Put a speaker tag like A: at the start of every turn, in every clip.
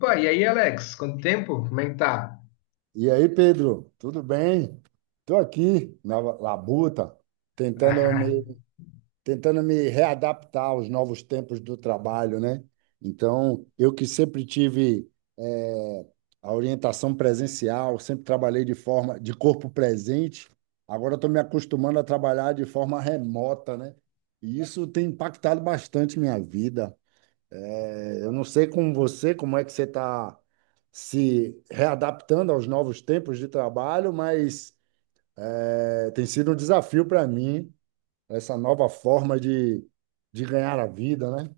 A: Pô, e aí, Alex, quanto tempo? Como é que tá?
B: E aí, Pedro, tudo bem? Estou aqui na labuta, tentando me, tentando me readaptar aos novos tempos do trabalho, né? Então, eu que sempre tive eh, a orientação presencial, sempre trabalhei de forma de corpo presente, agora estou me acostumando a trabalhar de forma remota, né? E isso tem impactado bastante minha vida. É, eu não sei com você, como é que você está se readaptando aos novos tempos de trabalho, mas tem sido um desafio para mim essa nova forma de ganhar a vida, né?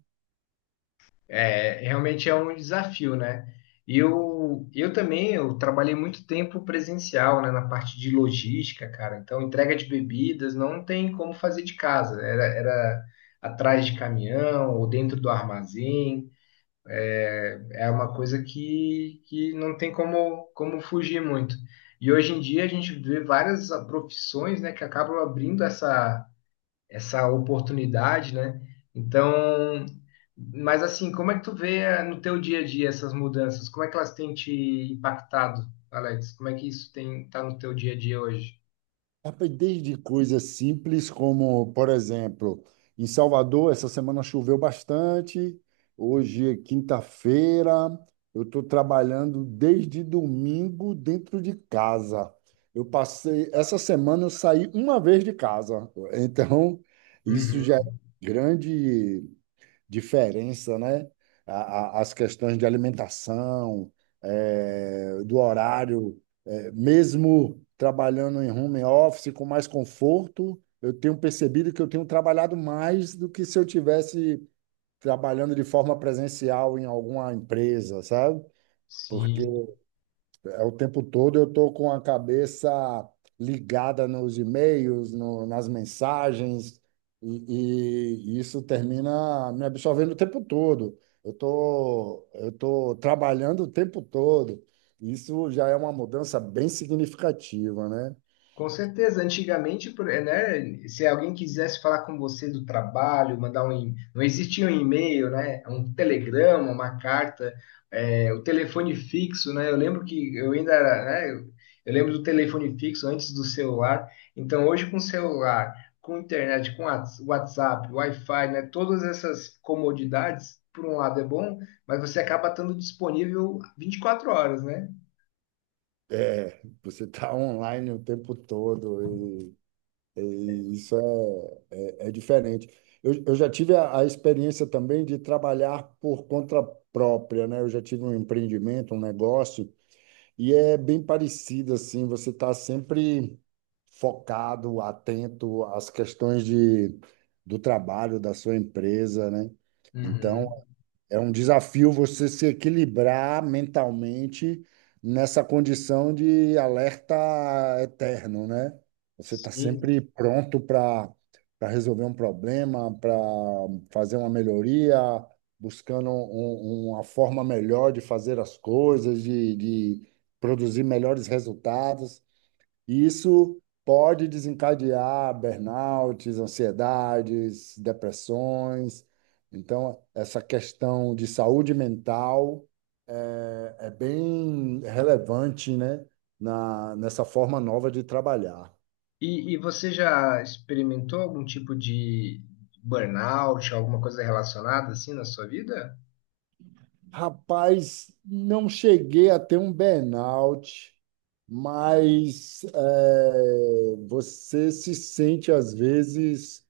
A: É, realmente é um desafio, né? Eu também, eu trabalhei muito tempo presencial, né, na parte de logística, cara. Então, entrega de bebidas não tem como fazer de casa. Era atrás de caminhão ou dentro do armazém. É uma coisa que não tem como fugir muito. E hoje em dia a gente vê várias profissões, né, que acabam abrindo essa oportunidade, né? Então, mas assim, como é que tu vê no teu dia a dia essas mudanças? Como é que elas têm te impactado, Alex? Como é que isso tem tá no teu dia a dia hoje?
B: Rapaz, desde coisas simples como, por exemplo, em Salvador, essa semana choveu bastante, hoje é quinta-feira, eu estou trabalhando desde domingo dentro de casa. Essa semana eu saí uma vez de casa, então isso já é
A: Uhum.
B: grande, diferença, né? As questões de alimentação, do horário, mesmo trabalhando em home office com mais conforto, eu tenho percebido que eu tenho trabalhado mais do que se eu tivesse trabalhando de forma presencial em alguma empresa, sabe? Porque
A: Sim.
B: o tempo todo eu estou com a cabeça ligada nos e-mails, nas mensagens, e isso termina me absorvendo o tempo todo. Eu tô trabalhando o tempo todo. Isso já é uma mudança bem significativa, né?
A: Com certeza, antigamente, né, se alguém quisesse falar com você do trabalho, não existia um e-mail, né, um telegrama, uma carta, o telefone fixo, né, eu lembro que eu ainda era, né, eu lembro do telefone fixo antes do celular, então hoje com celular, com internet, com WhatsApp, Wi-Fi, né, todas essas comodidades, por um lado é bom, mas você acaba estando disponível 24 horas, né?
B: É, você está online o tempo todo, e isso é. É diferente. Eu já tive a experiência também de trabalhar por conta própria, né? Eu já tive um empreendimento, um negócio, e é bem parecido assim, você está sempre focado, atento às questões do trabalho da sua empresa, né? Então,
A: Uhum.
B: é um desafio você se equilibrar mentalmente nessa condição de alerta eterno, né? Você está
A: Sim.
B: sempre pronto para resolver um problema, para fazer uma melhoria, buscando uma forma melhor de fazer as coisas, de produzir melhores resultados. E isso pode desencadear burnouts, ansiedades, depressões. Então, essa questão de saúde mental é bem relevante, né? Nessa forma nova de trabalhar.
A: E você já experimentou algum tipo de burnout, alguma coisa relacionada assim na sua vida?
B: Rapaz, não cheguei a ter um burnout, mas é, você se sente às vezes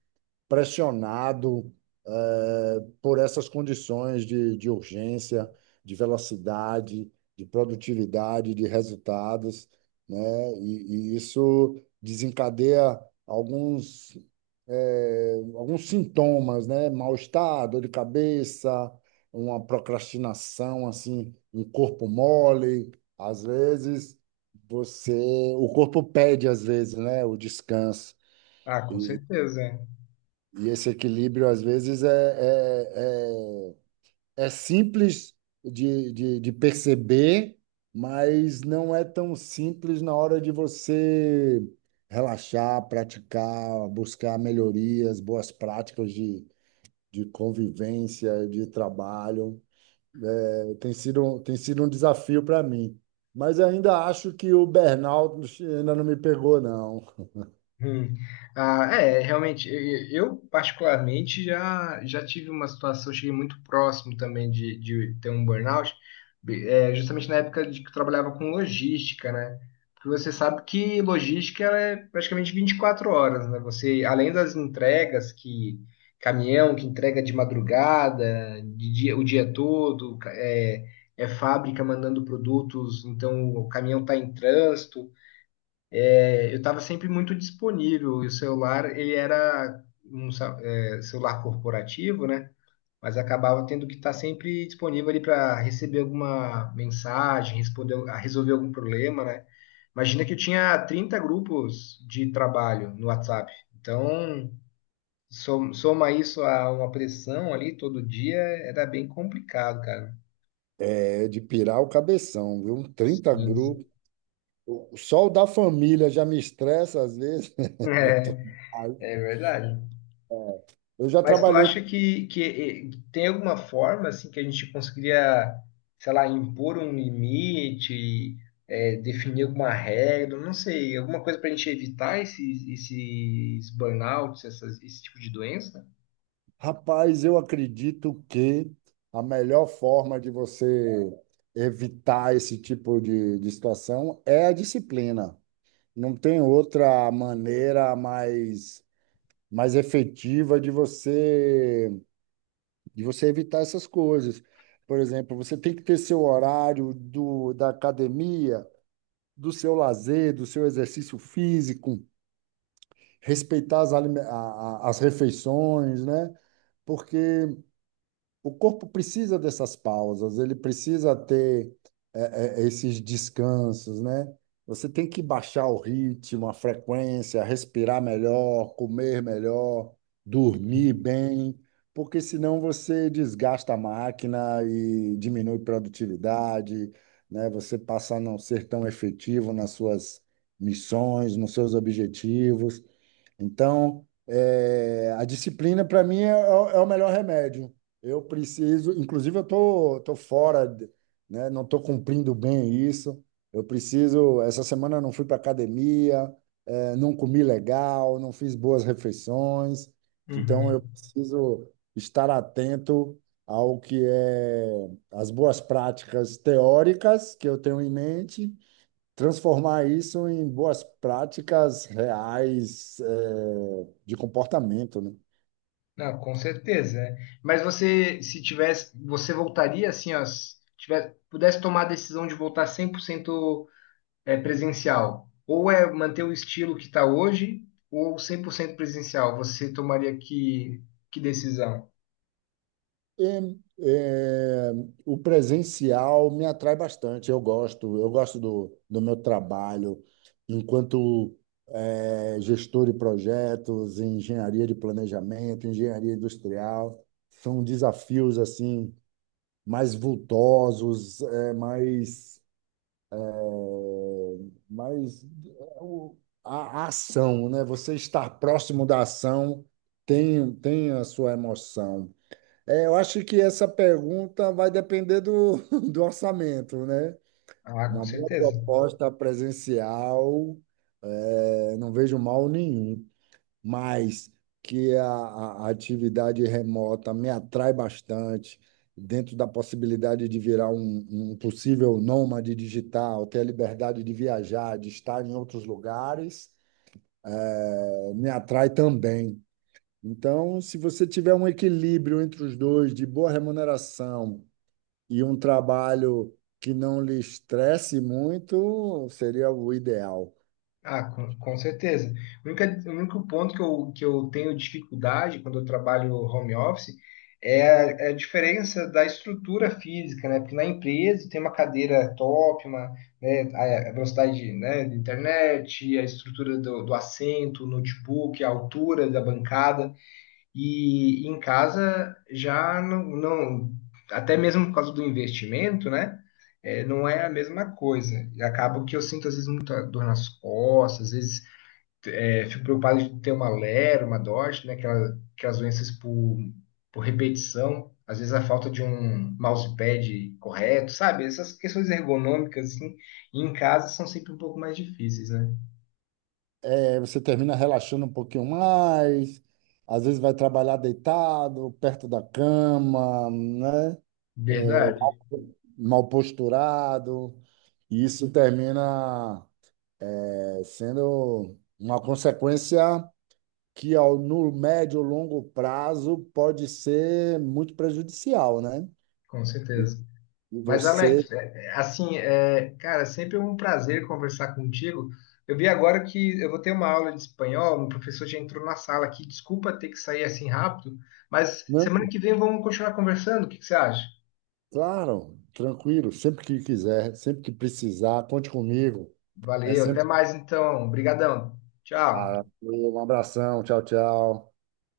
B: pressionado por essas condições de urgência, de velocidade, de produtividade, de resultados, né? E isso desencadeia alguns, alguns sintomas, né? Mal-estar, dor de cabeça, uma procrastinação, assim, um corpo mole, às vezes. Você, o corpo pede às vezes, né, o descanso.
A: Ah, com
B: E
A: certeza.
B: e esse equilíbrio, às vezes, é simples de perceber, mas não é tão simples na hora de você relaxar, praticar, buscar melhorias, boas práticas de convivência, de trabalho. É, tem sido um desafio para mim. Mas ainda acho que o burnout ainda não me pegou, não.
A: Hum. Ah, é, realmente, eu particularmente já tive uma situação, cheguei muito próximo também de ter um burnout, justamente na época de que eu trabalhava com logística, né? Porque você sabe que logística ela é praticamente 24 horas, né? Você, além das entregas que caminhão que entrega de madrugada, de dia, o dia todo, é fábrica mandando produtos, então o caminhão está em trânsito. É, eu estava sempre muito disponível. E o celular, ele era um celular corporativo, né? Mas acabava tendo que estar sempre disponível ali para receber alguma mensagem, responder, a resolver algum problema, né? Imagina que eu tinha 30 grupos de trabalho no WhatsApp. Então, soma isso a uma pressão ali todo dia, era bem complicado, cara.
B: É de pirar o cabeção, viu? Um trinta
A: Sim.
B: grupos o sol da família já me estressa às vezes.
A: É, é verdade.
B: Eu já
A: Mas tu
B: trabalhei.
A: acha que tem alguma forma assim que a gente conseguiria, sei lá, impor um limite, definir alguma regra, não sei, alguma coisa para a gente evitar esses burnouts, esse tipo de doença?
B: Rapaz, eu acredito que a melhor forma de você evitar esse tipo de situação é a disciplina. Não tem outra maneira mais efetiva de você evitar essas coisas. Por exemplo, você tem que ter seu horário da academia, do seu lazer, do seu exercício físico. Respeitar as, alime- a- as refeições, né? Porque o corpo precisa dessas pausas, ele precisa ter esses descansos, né? Você tem que baixar o ritmo, a frequência, respirar melhor, comer melhor, dormir bem, porque senão você desgasta a máquina e diminui produtividade, né? Você passa a não ser tão efetivo nas suas missões, nos seus objetivos. Então, é, a disciplina para mim é o melhor remédio. Eu preciso, inclusive tô fora. Né? Não estou cumprindo bem isso. Eu preciso. Essa semana eu não fui para academia, é, não comi legal, não fiz boas refeições. Então eu
A: Uhum.
B: preciso estar atento ao que é as boas práticas teóricas que eu tenho em mente transformar isso em boas práticas reais, de comportamento, né?
A: Não, com certeza, né? Mas você, se tivesse, você voltaria assim, ó, se tivesse, pudesse tomar a decisão de voltar 100% presencial, ou é manter o estilo que está hoje, ou 100% presencial, você tomaria que decisão?
B: E, eh, o presencial me atrai bastante. Eu gosto do meu trabalho enquanto gestor de projetos, em engenharia de planejamento, engenharia industrial. São desafios assim mais vultosos, eh, mais Mas é, o- a ação, né? Você estar próximo da ação tem a sua emoção. É, eu acho que essa pergunta vai depender do orçamento, né?
A: Ah, com
B: Uma boa
A: certeza.
B: proposta presencial, é, não vejo mal nenhum mas que a atividade remota me atrai bastante, dentro da possibilidade de virar um possível nômade digital, ter a liberdade de viajar, de estar em outros lugares, me atrai também. Então, se você tiver um equilíbrio entre os dois, de boa remuneração e um trabalho que não lhe estresse muito, seria o ideal.
A: Ah, com certeza. O único ponto que eu tenho dificuldade quando eu trabalho home office é a diferença da estrutura física, né? Porque na empresa tem uma cadeira top, uma, né, a velocidade, né, da internet, a estrutura do assento, o notebook, a altura da bancada. E em casa já não até mesmo por causa do investimento, né? Não é a mesma coisa. E acaba que eu sinto às vezes muita dor nas costas, às vezes fico preocupado de ter uma lera, uma dorte, né? Aquelas doenças por repetição, às vezes a falta de um mousepad correto, sabe? Essas questões ergonômicas, assim, em casa são sempre um pouco mais difíceis, né?
B: Aí você termina relaxando um pouquinho mais, às vezes vai trabalhar deitado, perto da cama, né?
A: Verdade,
B: Mal posturado, e isso termina sendo uma consequência que ao, no médio e longo prazo pode ser muito prejudicial, né?
A: com certeza.
B: E
A: Mas,
B: você,
A: Alex, assim, cara, sempre é um prazer conversar contigo. Eu vi agora que eu vou ter uma aula de espanhol, um professor já entrou na sala aqui. Desculpa ter que sair assim rápido, mas
B: não,
A: semana que vem vamos continuar conversando. O que que você acha?
B: claro, tranquilo, sempre que quiser, sempre que precisar, conte comigo. É
A: Valeu, até
B: sempre.
A: mais então. Obrigadão. Tchau.
B: Ah, um abração, tchau, tchau.